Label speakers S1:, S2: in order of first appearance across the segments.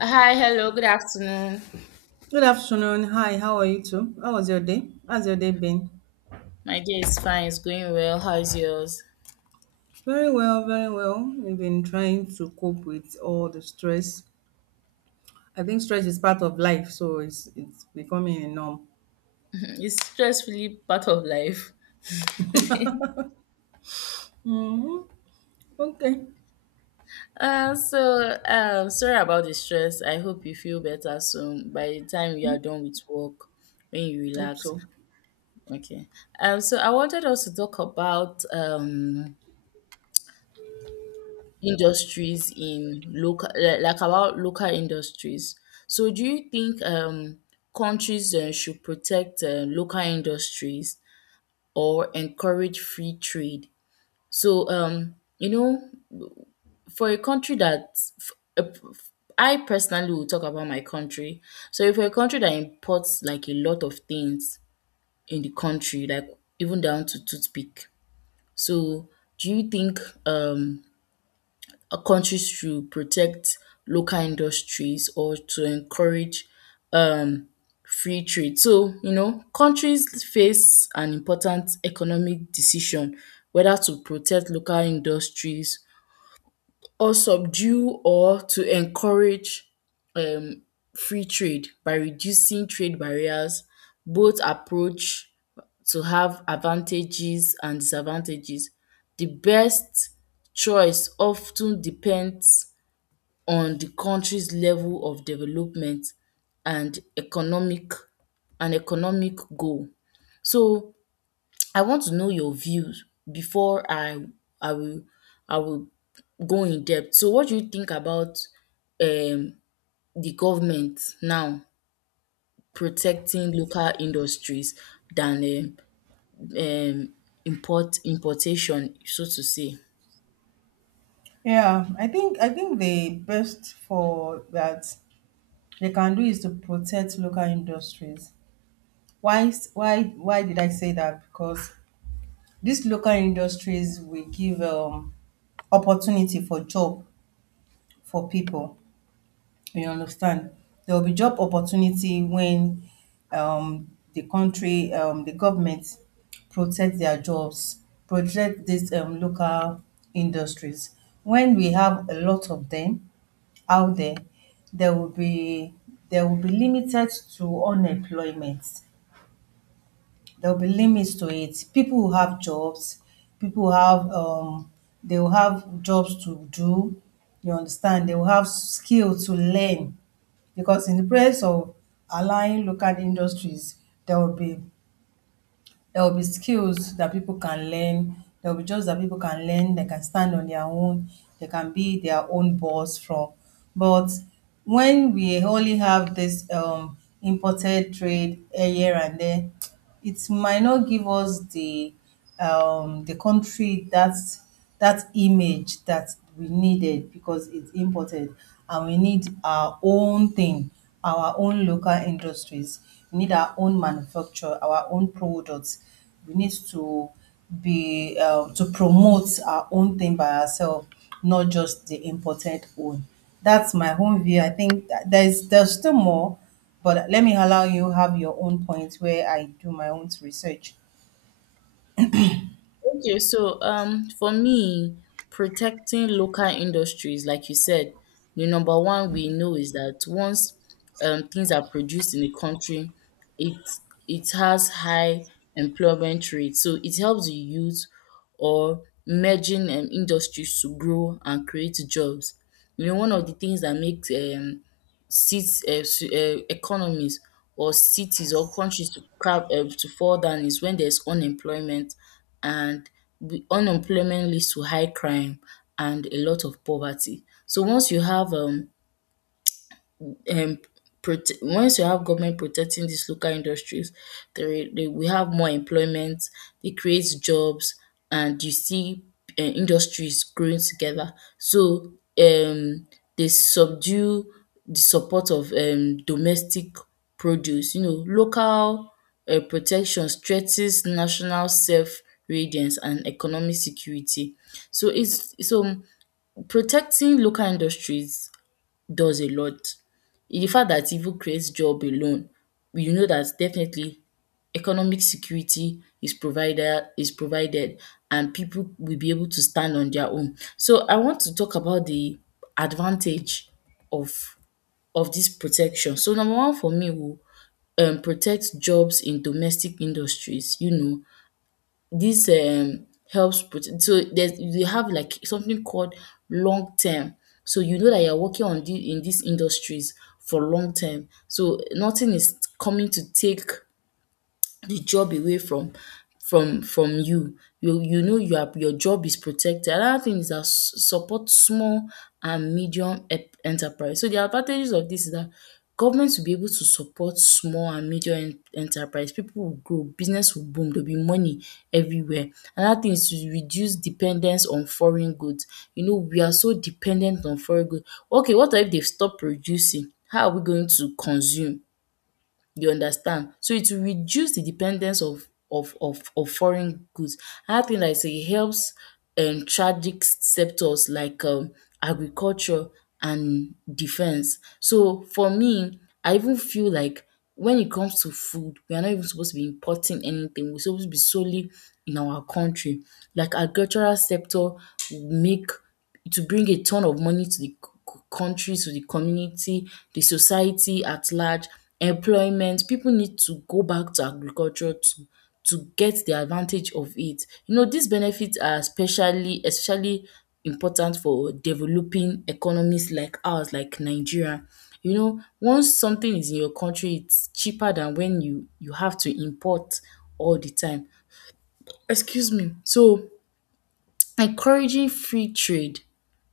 S1: Hi, hello, good afternoon.
S2: Good afternoon. Hi, how are you too? How was your day? How's your day been?
S1: My day is fine, it's going well. How is yours?
S2: Very well, very well. We've been trying to cope with all the stress. I think stress is part of life, so it's becoming a norm.
S1: It's stressfully part of life.
S2: Hmm. Okay.
S1: So, sorry about the stress. I hope you feel better soon by the time you are done with work, when you
S2: Hope
S1: relax.
S2: so.
S1: Okay. So I wanted us to talk about industries in local, like about local industries. So, do you think countries should protect local industries or encourage free trade? So, for a country that f- a p- f- I personally will talk about my country. So, if a country that imports like a lot of things in the country, like even down to toothpick, so do you think countries should protect local industries or to encourage um, free trade. So, countries face an important economic decision whether to protect local industries or subdue or to encourage um, free trade by reducing trade barriers. Both approach to have advantages and disadvantages. The best choice often depends on the country's level of development and economic goal. So I want to know your views before I will I will go in depth. So what do you think about um the government now protecting local industries than um importation so to say?
S2: Yeah, I think the best for that they can do is to protect local industries. Why why did I say that? Because these local industries will give opportunity for job for people. You understand? There will be job opportunity when um, the country, the government protect their jobs, protect these local industries. When we have a lot of them out there, there will be there will be limited to unemployment. There will be limits to it. People will have jobs. People will have they will have jobs to do. You understand? They will have skill to learn because in the place of allowing local industries, there will be there will be skills that people can learn, there will be jobs that people can learn, they can stand on their own, they can be their own boss from. But when we only have this imported trade here and there, it might not give us the country that that image that we needed because it's imported and we need our own thing, our own local industries, we need our own, manufacture our own products, we need to be to promote our own thing by ourselves, not just the imported one. That's my own view. I think that there's still more, but let me allow you have your own point where I do my own research.
S1: Okay, so for me, protecting local industries, like you said, the number one we know is that once things are produced in a country, it it has high employment rate. So it helps the youth or emerging industries to grow and create jobs. You know, one of the things that makes economies or cities or countries to fall down is when there's unemployment, and the unemployment leads to high crime and a lot of poverty. So once you have um prote once you have government protecting these local industries, there they we have more employment, it creates jobs and you see industries growing together. So um they subdue the support of domestic produce. You know, local protection strengthens national self reliance and economic security. So protecting local industries does a lot. The fact that it even creates job alone, you know that definitely economic security is provided, and people will be able to stand on their own. So I want to talk about the advantage of of this protection. So number one for me will protect jobs in domestic industries. You know, this, helps prote so there's you have like something called long term. So you know that you're working on the in these industries for long term. So nothing is coming to take the job away from you. You know you are your job is protected. Another thing is that support small and medium enterprise. So the advantages of this is that government will be able to support small and medium enterprise. People will grow, business will boom, there'll be money everywhere. Another thing is to reduce dependence on foreign goods. You know, we are so dependent on foreign goods. Okay, what if they stop producing? How are we going to consume? You understand? So it will reduce the dependence of foreign goods. Another thing that I say e helps tragic sectors like agriculture and defence. So for me, I even feel like when it comes to food, we are not even supposed to be importing anything. We're supposed to be solely in our country. Like agricultural sector will make to bring a ton of money to the country, to the community, the society at large, employment. People need to go back to agriculture to get the advantage of it. You know, these benefits are especially important for developing economies like ours, like Nigeria. You know, once something is in your country, it's cheaper than when you have to import all the time. Excuse me. So, encouraging free trade.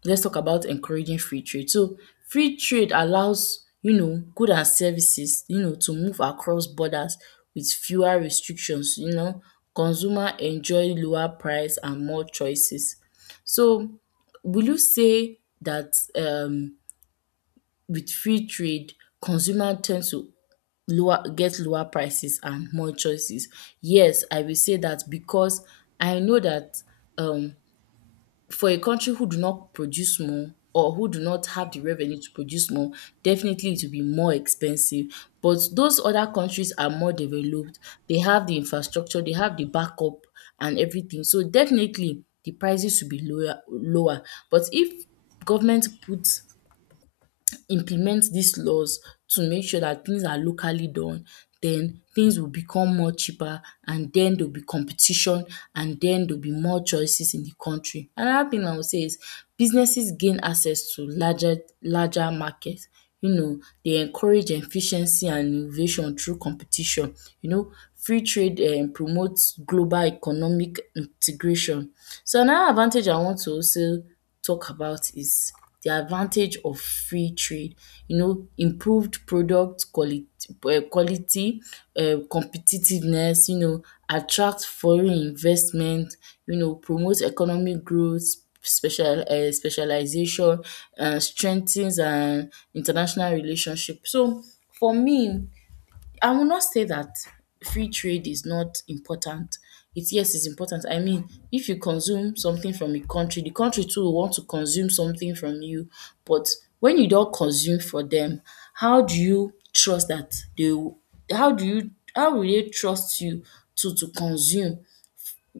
S1: Let's talk about encouraging free trade. So free trade allows, you know, goods and services, you know, to move across borders with fewer restrictions, you know. Consumer enjoy lower price and more choices. So will you say that with free trade, consumer tend to lower get lower prices and more choices? Yes, I will say that, because I know that um for a country who do not produce more or who do not have the revenue to produce more, definitely it will be more expensive. But those other countries are more developed, they have the infrastructure, they have the backup and everything. So definitely the prices will be lower. But if government puts implement these laws to make sure that things are locally done, then things will become more cheaper, and then there will be competition, and then there will be more choices in the country. Another thing I would say is businesses gain access to larger market. You know, they encourage efficiency and innovation through competition. You know, free trade promotes global economic integration. So another advantage I want to also talk about is the advantage of free trade. You know, improved product quality, competitiveness, you know, attract foreign investment, you know, promote economic growth, specialization, strengthens international relationship. So for me, I will not say that free trade is not important. It Yes, it's important. I mean, if you consume something from a country, the country too will want to consume something from you. But when you don't consume for them, how do you trust that they will how do you how will they trust you to consume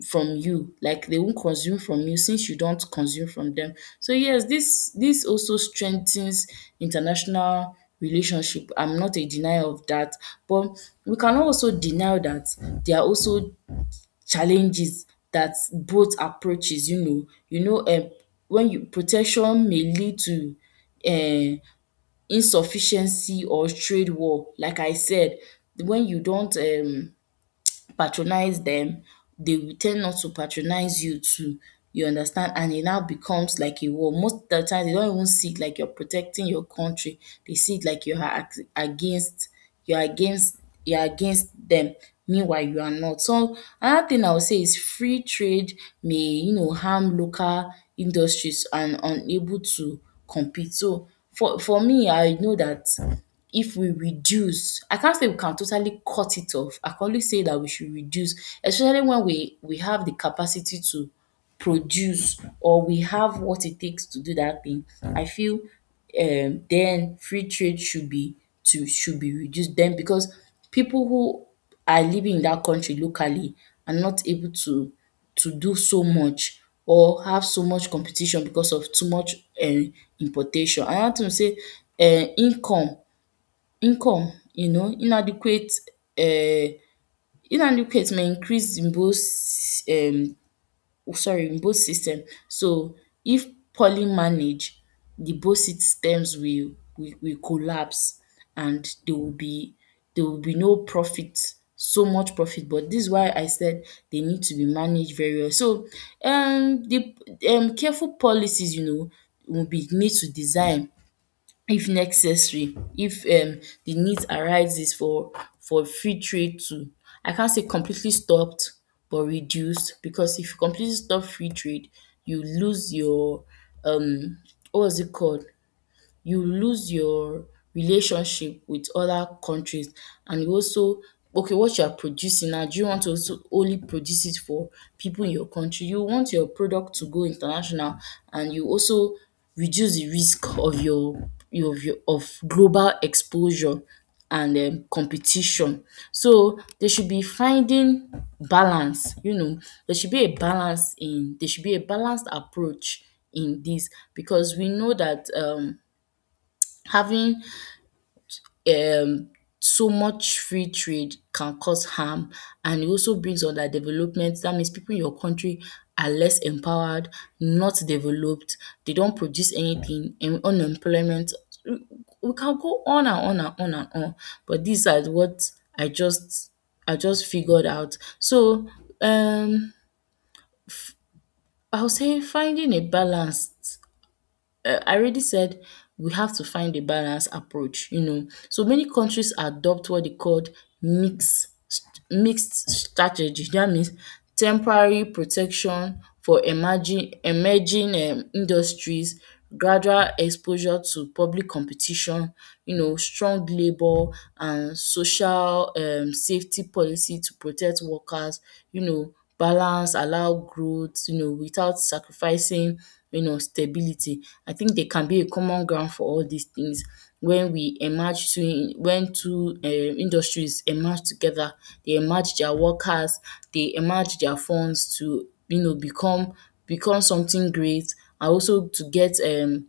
S1: from you, like they won't consume from you since you don't consume from them. So yes, this also strengthens international relationship. I'm not a denier of that, but we cannot also deny that there are also challenges that both approaches, when you protection may lead to um insufficiency or trade war, like I said. When you don't patronize them, they will ten not to patronize you too, you understand, and it now becomes like a war. Most of the time they don't even see it like you're protecting your country, they see it like you are against you're against you're against them, meanwhile you are not. So another thing I would say is free trade may, you know, harm local industries and unable to compete. So for me, I know that if we reduce, I can't say we can totally cut it off, I can only say that we should reduce, especially when we have the capacity to produce, or we have what it takes to do that thing. I feel then free trade should be to should be reduced then, because people who are living in that country locally are not able to do so much or have so much competition because of too much um importation. Another thing be say, um income income, you know, inadequate. Uh, Inadequate may increase in both um sorry, in both system. So if poorly managed, the both systems will collapse, and there will be no profit, so much profit, but this is why I said they need to be managed very well. So the careful policies, you know, will be need to design if necessary, if the need arises for free trade to, I can't say completely stopped but reduced, because if you completely stop free trade, you lose your um what was it called, you lose your relationship with other countries. And you also, okay, what you are producing now, do you want to also only produce it for people in your country? You want your product to go international. And you also reduce the risk of your of global exposure and competition. So they should be finding balance, you know. There should be a balanced approach in this, because we know that having um so much free trade can cause harm, and it also brings underdevelopment. That means people in your country are less empowered, not developed, they don't produce anything, and unemployment. We we can go on and on and on and on, but these are what I just I just figured out. So um I'll say finding a balance. I already said we have to find a balanced approach, you know. So many countries adopt what they called mixed mixed strategy. That means temporary protection for emerging emerging industries, gradual exposure to public competition, you know, strong labour and social safety policy to protect workers, you know, balance allow growth, you know, without sacrificing, you know, stability. I think they can be a common ground for all these things. When we emerge to when two industries emerge together, they emerge their workers, they emerge their funds to become become something great, and also to get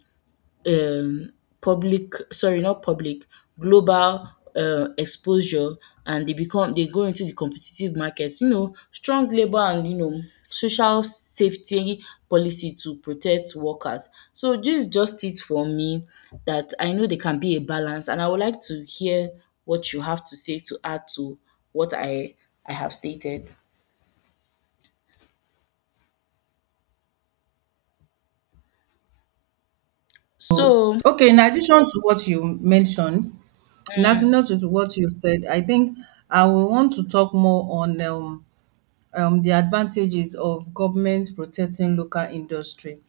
S1: um, public sorry not public global exposure. And they become they go into the competitive market. Strong labor and, social safety policy to protect workers. So this is just it for me. That i know there can be a balance, and I would like to hear what you have to say to add to what I have stated. So
S2: Okay, in addition to what you mentioned, in addition to what you've said, I think I will want to talk more on the advantages of government protecting local industry.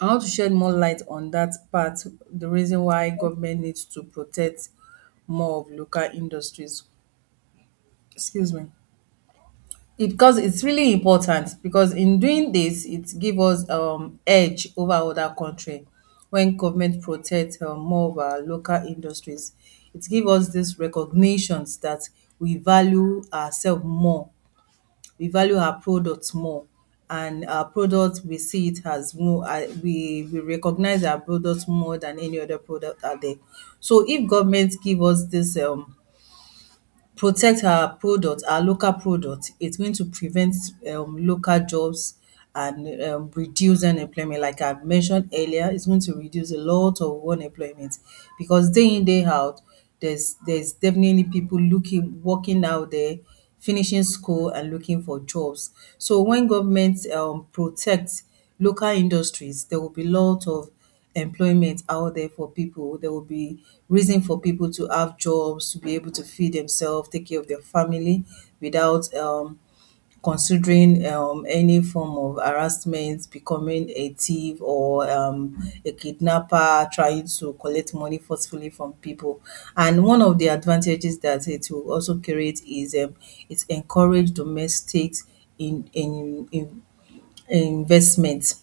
S2: I want to shed more light on that part, the reason why government needs to protect more of local industries. Excuse me. Because it's really important, because in doing this it give us edge over other country. When government protect more of our local industries, it give us this recognitions that we value ourselves more, we value our products more, and our product we see it as more we recognize our products more than any other product out there. So if government give us this protect our product, our local product, it's going to prevent local jobs and reduce unemployment. Like I mentioned earlier, it's going to reduce a lot of unemployment because day in, day out, there's definitely people looking, working out there, finishing school and looking for jobs. So when government protects local industries, there will be lot of employment out there for people. There will be reason for people to have jobs, to be able to feed themselves, take care of their family without considering any form of harassment, becoming a thief or a kidnapper, trying to collect money forcefully from people. And one of the advantages that it will also create is it encourage domestics in investment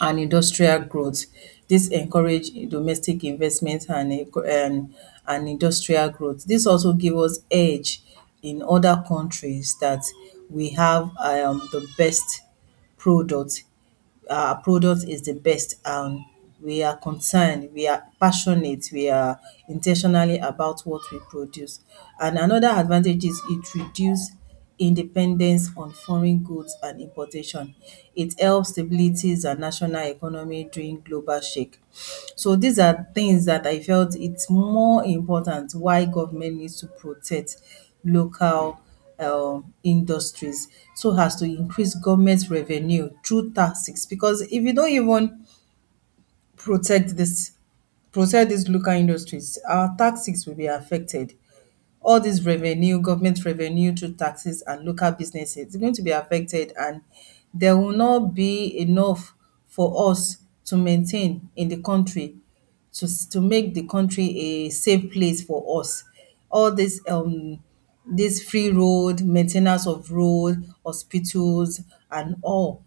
S2: and industrial growth. This encourage domestic investment and um and industrial growth. This also give us edge in other countries, that we have the best product, our product is the best, and we are concerned, we are passionate, we are intentionally about what we produce. And another advantage is it reduces independence on foreign goods and importation. It helps stabilities and national economy during global shake. So these are things that I felt it's more important why government needs to protect local industries, so as to increase government revenue through taxes. Because if you don't even protect this protect these local industries, our taxes will be affected. All this revenue, government revenue through taxes and local businesses, is going to be affected, and there will not be enough for us to maintain in the country, to to make the country a safe place for us. All this this free road, maintenance of road, hospitals and all,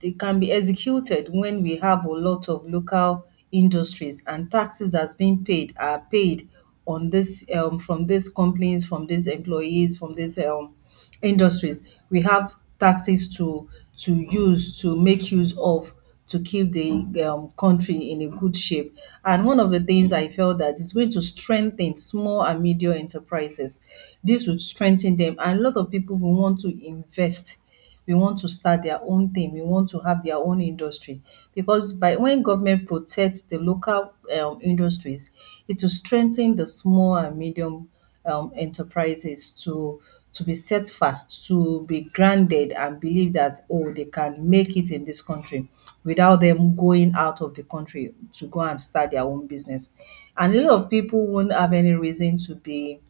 S2: they can be executed when we have a lot of local industries and taxes has been paid are paid on this, from these companies, from these employees, from these industries. We have taxes to use, to make use of, to keep the country in a good shape. And one of the things I felt that it's going to strengthen small and medium enterprises. This would strengthen them, and a lot of people will want to invest, we want to start their own thing, we want to have their own industry. Because by when government protects the local industries, it will strengthen the small and medium enterprises to be set fast, to be grounded and believe that oh they can make it in this country without them going out of the country to go and start their own business. And a lot of people won't have any reason to be,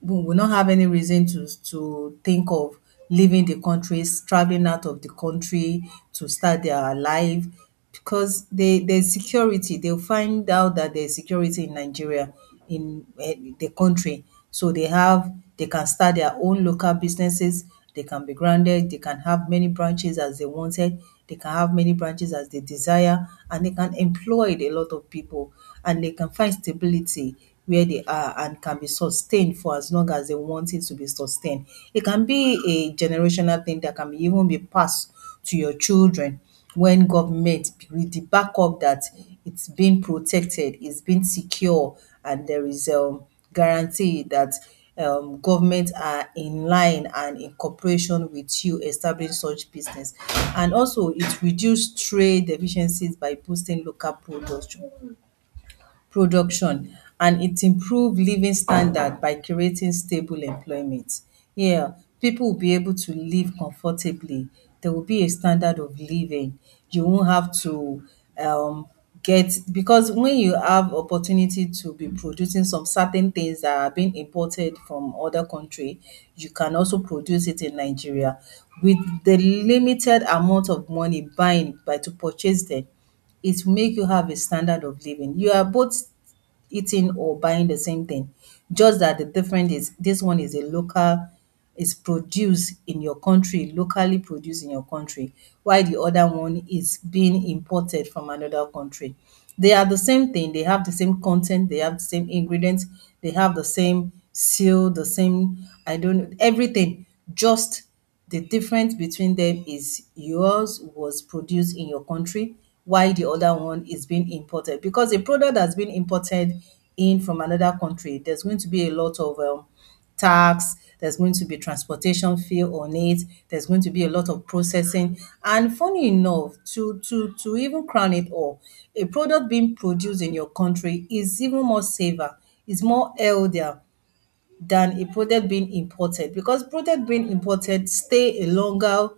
S2: we will not have any reason to think of leaving the countries, traveling out of the country to start their life, because they, there's security. They'll find out that there's security in Nigeria, in the country. So they have, they can start their own local businesses. They can be grounded. They can have many branches as they wanted. They can have many branches as they desire, and they can employ a lot of people, and they can find stability where they are, and can be sustained for as long as they want it to be sustained. It can be a generational thing, that can be even be passed to your children, when government, with the backup that it's being protected, it's being secure, and there is guarantee that government are in line and in cooperation with you establish such business. And also, it reduce trade deficiencies by boosting local production, and it improve living standard by creating stable employment. Yeah, people will be able to live comfortably. There will be a standard of living. You won't have to um, get, because when you have opportunity to be producing some certain things that are being imported from other country, you can also produce it in Nigeria with the limited amount of money buying by to purchase them, it will make you have a standard of living. You are both eating or buying the same thing, just that the difference is this one is a local, is produced in your country, locally produced in your country, while the other one is being imported from another country. They are the same thing. They have the same content. They have the same ingredients. They have the same seal, the same, I don't know, everything. Just the difference between them is yours was produced in your country, while the other one is being imported. Because a product that's been imported in from another country, there's going to be a lot of tax, there's going to be transportation fee on it, there's going to be a lot of processing. And funny enough, to even crown it all, a product being produced in your country is even more safer, is more healthier, than a product being imported, because product being imported stay a longer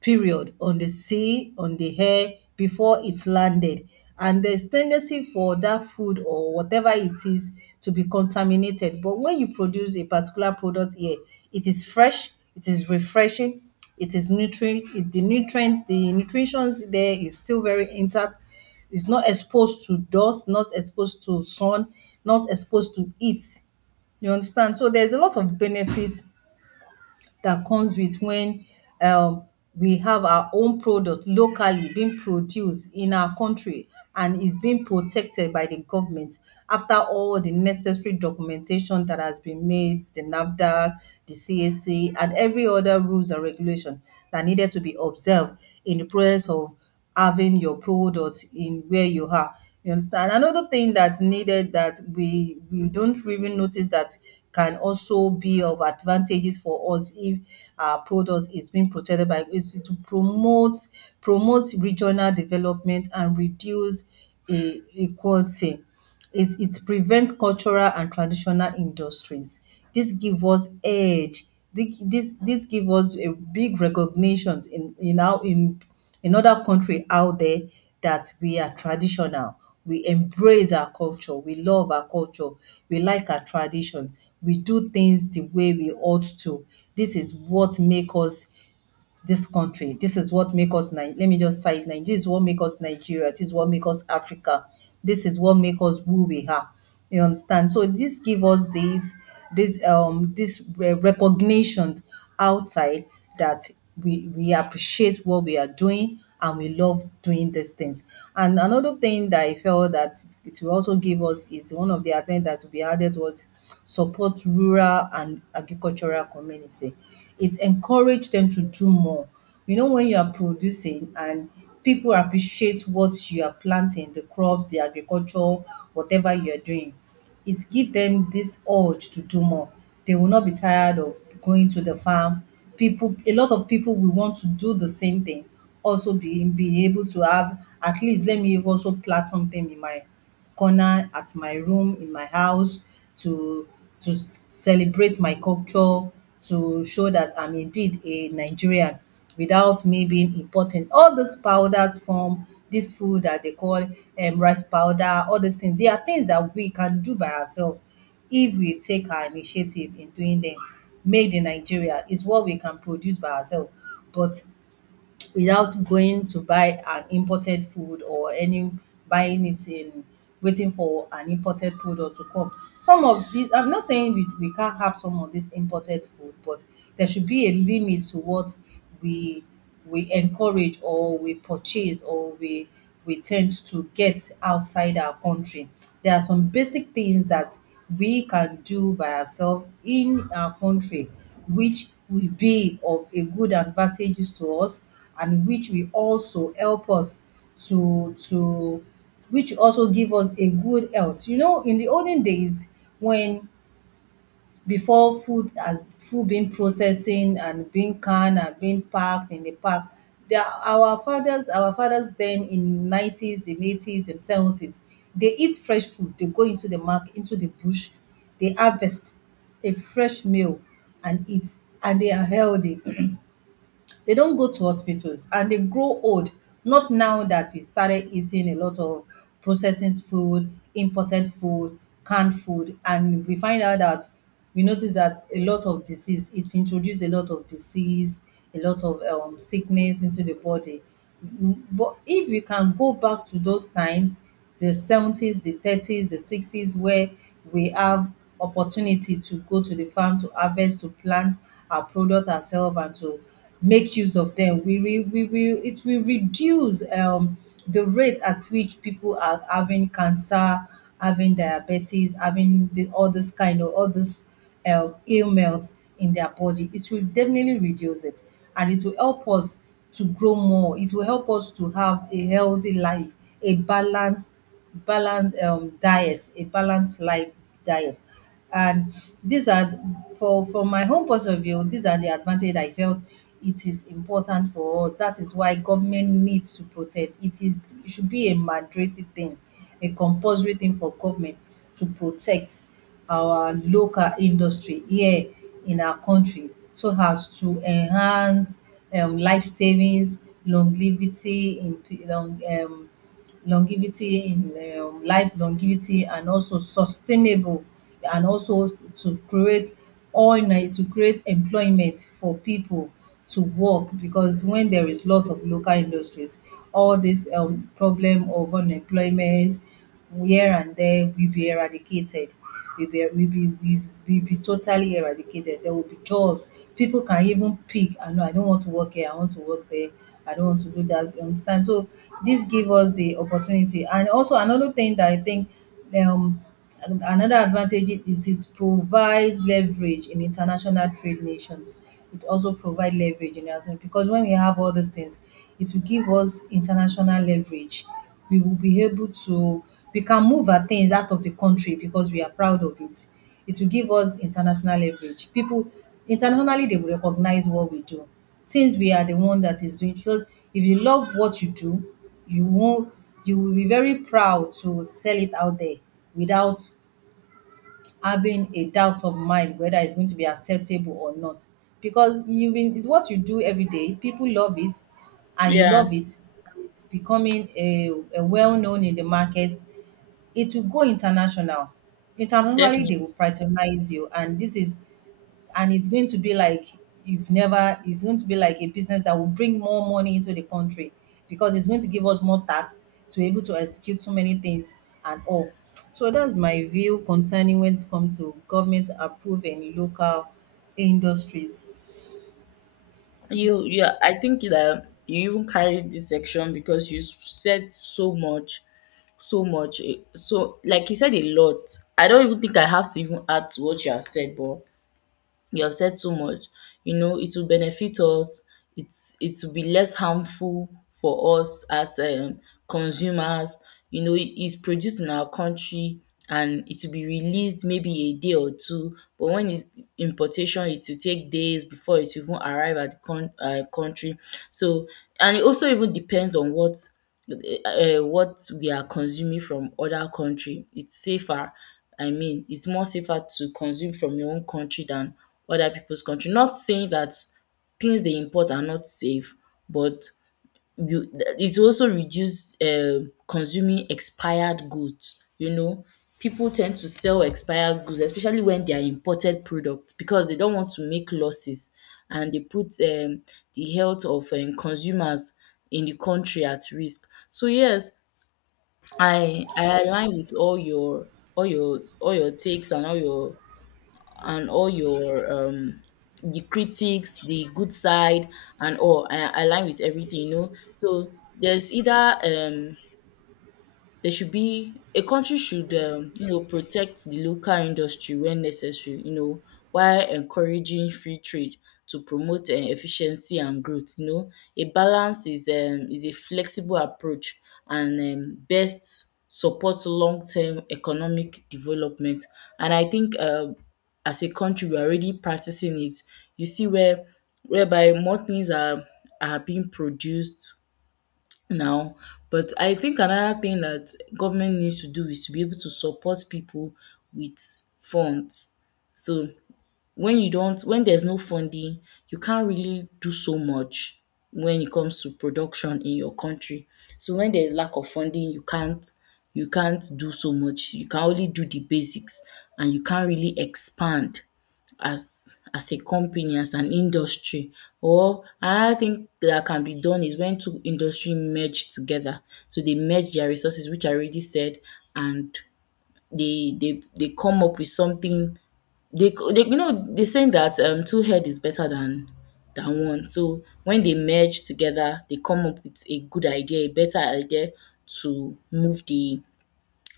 S2: period on the sea, on the air before it landed. And there's tendency for that food or whatever it is to be contaminated. But when you produce a particular product here, it is fresh, it is refreshing, it is nutrient, the nutrient, the nutrition there is still very intact. It's not exposed to dust, not exposed to sun, not exposed to heat. You understand? So there's a lot of benefits that comes with when um, we have our own product locally being produced in our country and is being protected by the government, after all the necessary documentation that has been made, the NAFDAC, the CAC, and every other rules and regulation that needed to be observed in the process of having your product in where you are. You understand? Another thing that's needed that we don't even notice that can also be of advantages for us, if our product is being protected by, is to promote regional development and reduce a equality. It prevents cultural and traditional industries. This give us edge. This dis give us a big recognitions in our in other country out there, that we are traditional, we embrace our culture, we love our culture, we like our traditions. We do things the way we ought to. This is what make us this country. This is what make us let me just cite Nigeria. This is what make us Nigeria. This is what make us Africa. This is what make us who we are. You understand? So this give us these this this re- recognitions outside that we appreciate what we are doing and we love doing these things. And another thing that I felt that it will also give us is one of the attempt that will be added was support rural and agricultural community, it encourage them to do more. You know, when you are producing and people appreciate what you are planting, the crops, the agriculture, whatever you are doing, it give them this urge to do more. They will not be tired of going to the farm. People, a lot of people will want to do the same thing. Also, being able to have, at least let me also plant something in my corner at my room, in my house, to celebrate my culture, to show that I'm indeed a Nigerian without me being important. All these powders from this food that they call rice powder, all these things, they are things that we can do by ourselves if we take our initiative in doing them. Made in Nigeria is what we can produce by ourselves. But without going to buy an imported food, or any buying it in, waiting for an imported product to come. Some of these, I'm not saying we can't have some of this imported food, but there should be a limit to what we we encourage, or we purchase, or we tend to get outside our country. There are some basic things that we can do by ourselves in our country, which will be of a good advantages to us, and which will also help us to which also give us a good health. You know, in the olden days when, before food has, food being processing and being canned and being packed in the pack. There, our fathers then in nineties, in eighties, and seventies, they eat fresh food. They go into the market, into the bush, they harvest a fresh meal and eat, and they are healthy, they don't go to hospitals and they grow old. Not now that we started eating a lot of processing food, imported food, canned food, and we find out that we notice that a lot of disease, it introduced a lot of disease, a lot of sickness into the body. But if we can go back to those times, the 70s, the 30s, the 60s, where we have opportunity to go to the farm to harvest, to plant our product ourselves, and to make use of them. We, re, we will it will reduce the rate at which people are having cancer, having diabetes, all this kind of all this ailments in their body. It will definitely reduce it, and it will help us to grow more. It will help us to have a healthy life, a balanced balanced diet, a balanced life diet. And these are, for from my home point of view, these are the advantage I felt it is important for us. That is why government needs to protect. It is, it should be a mandatory thing, a compulsory thing for government to protect our local industry here in our country, so as to enhance life savings, longevity in p- long, um, longevity in life, longevity, and also sustainable, to create, to create employment for people to work, because when there is lot of local industries, all this problem of unemployment here and there will be eradicated. Will be will be will be totally eradicated. There will be jobs. People can even pick, I know I don't want to work here, I want to work there, I don't want to do that. You understand? So this give us the opportunity. And also another thing that I think um and another advantage is it provides leverage in international trade nations. It also provides leverage in other, because when we have all these things, it will give us international leverage. We will be able to, we can move our things out of the country because we are proud of it. It will give us international leverage. People internationally, they will recognize what we do, since we are the one that is doing, because if you love what you do, you won't, you will be very proud to sell it out there without having a doubt of mind whether it's going to be acceptable or not. Because you mean it's what you do every day. People love it and you love
S1: yeah,
S2: it. It's becoming a well known in the market. It will go international. Internationally,
S1: definitely.
S2: they will patronize you, and this is and it's going to be like, you've never, it's going to be like a business that will bring more money into the country, because it's going to give us more tax to be able to execute so many things and all. So that's my view concerning when it comes to government approving local industries.
S1: Yeah, I think that you even carried this section because you said so much, so much, so like you said, a lot. I don't even think I have to even add to what you have said, but you have said so much. You know, it will benefit us. It will be less harmful for us as consumers. You know, it's produced in our country, and it will be released maybe a day or two. But when it's importation, it will take days before it will even arrive at the country. So, and it also even depends on uh, what we are consuming from other country. It's safer. I mean, it's more safer to consume from your own country than other people's country. Not saying that things they import are not safe, but you it also reduce consuming expired goods. You know, people tend to sell expired goods, especially when they are imported products, because they don't want to make losses, and they put the health of consumers in the country at risk. So yes, I align with all your takes and all your and all your um the critics, the good side, and all. I align with everything, you know. So there's either there should be a country should, you know, protect the local industry when necessary, you know, while encouraging free trade to promote efficiency and growth, you know. A balance is, is a flexible approach, and best supports long term economic development. And I think, as a country we are already practicing it. You see where whereby more things are being produced now. But I think another thing that government needs to do is to be able to support people with funds. So when you don't, when there's no funding, you can't really do so much when it comes to production in your country. So when there's lack of funding, you can't, you can't do so much. You can only do the basics, and you can't really expand as a company, as an industry. Or another thing that can be done is when two industry merge together. So they merge their resources, which I already said, and they come up with something. They, you know, they're saying that two head is better than one. So when they merge together, they come up with a good idea, a better idea, to move the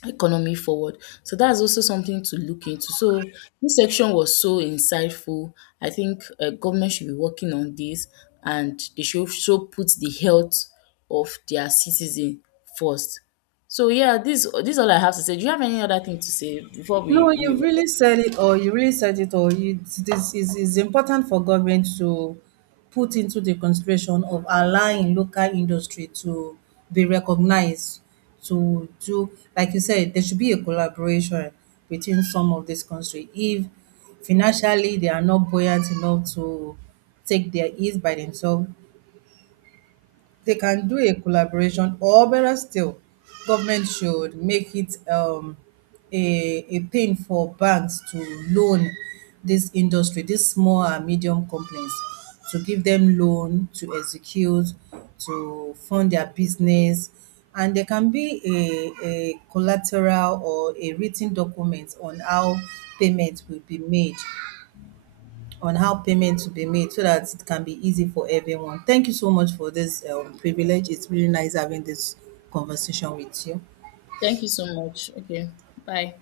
S1: economy forward. So that's also something to look into. So this section was so insightful. I think government should be working on this, and they should also put the health of their citizen first. So yeah, this is all I have to say. Do you have any other thing to say before
S2: No,
S1: we
S2: you've
S1: we?
S2: really said it, or you really said it, or you, this is important for government to put into the consideration of allowing local industry to be recognized, to do, like you said, there should be a collaboration between some of this country. If financially they are not buoyant enough to take their ease by themselves, they can do a collaboration, or better still, government should make it a thing for banks to loan this industry, this small and medium companies, to give them loan to execute, to fund their business. And there can be a collateral or a written document on how payment will be made, on how payment to be made, so that it can be easy for everyone. Thank you so much for this privilege. It's really nice having this conversation with you.
S1: Thank you so much. Okay, bye.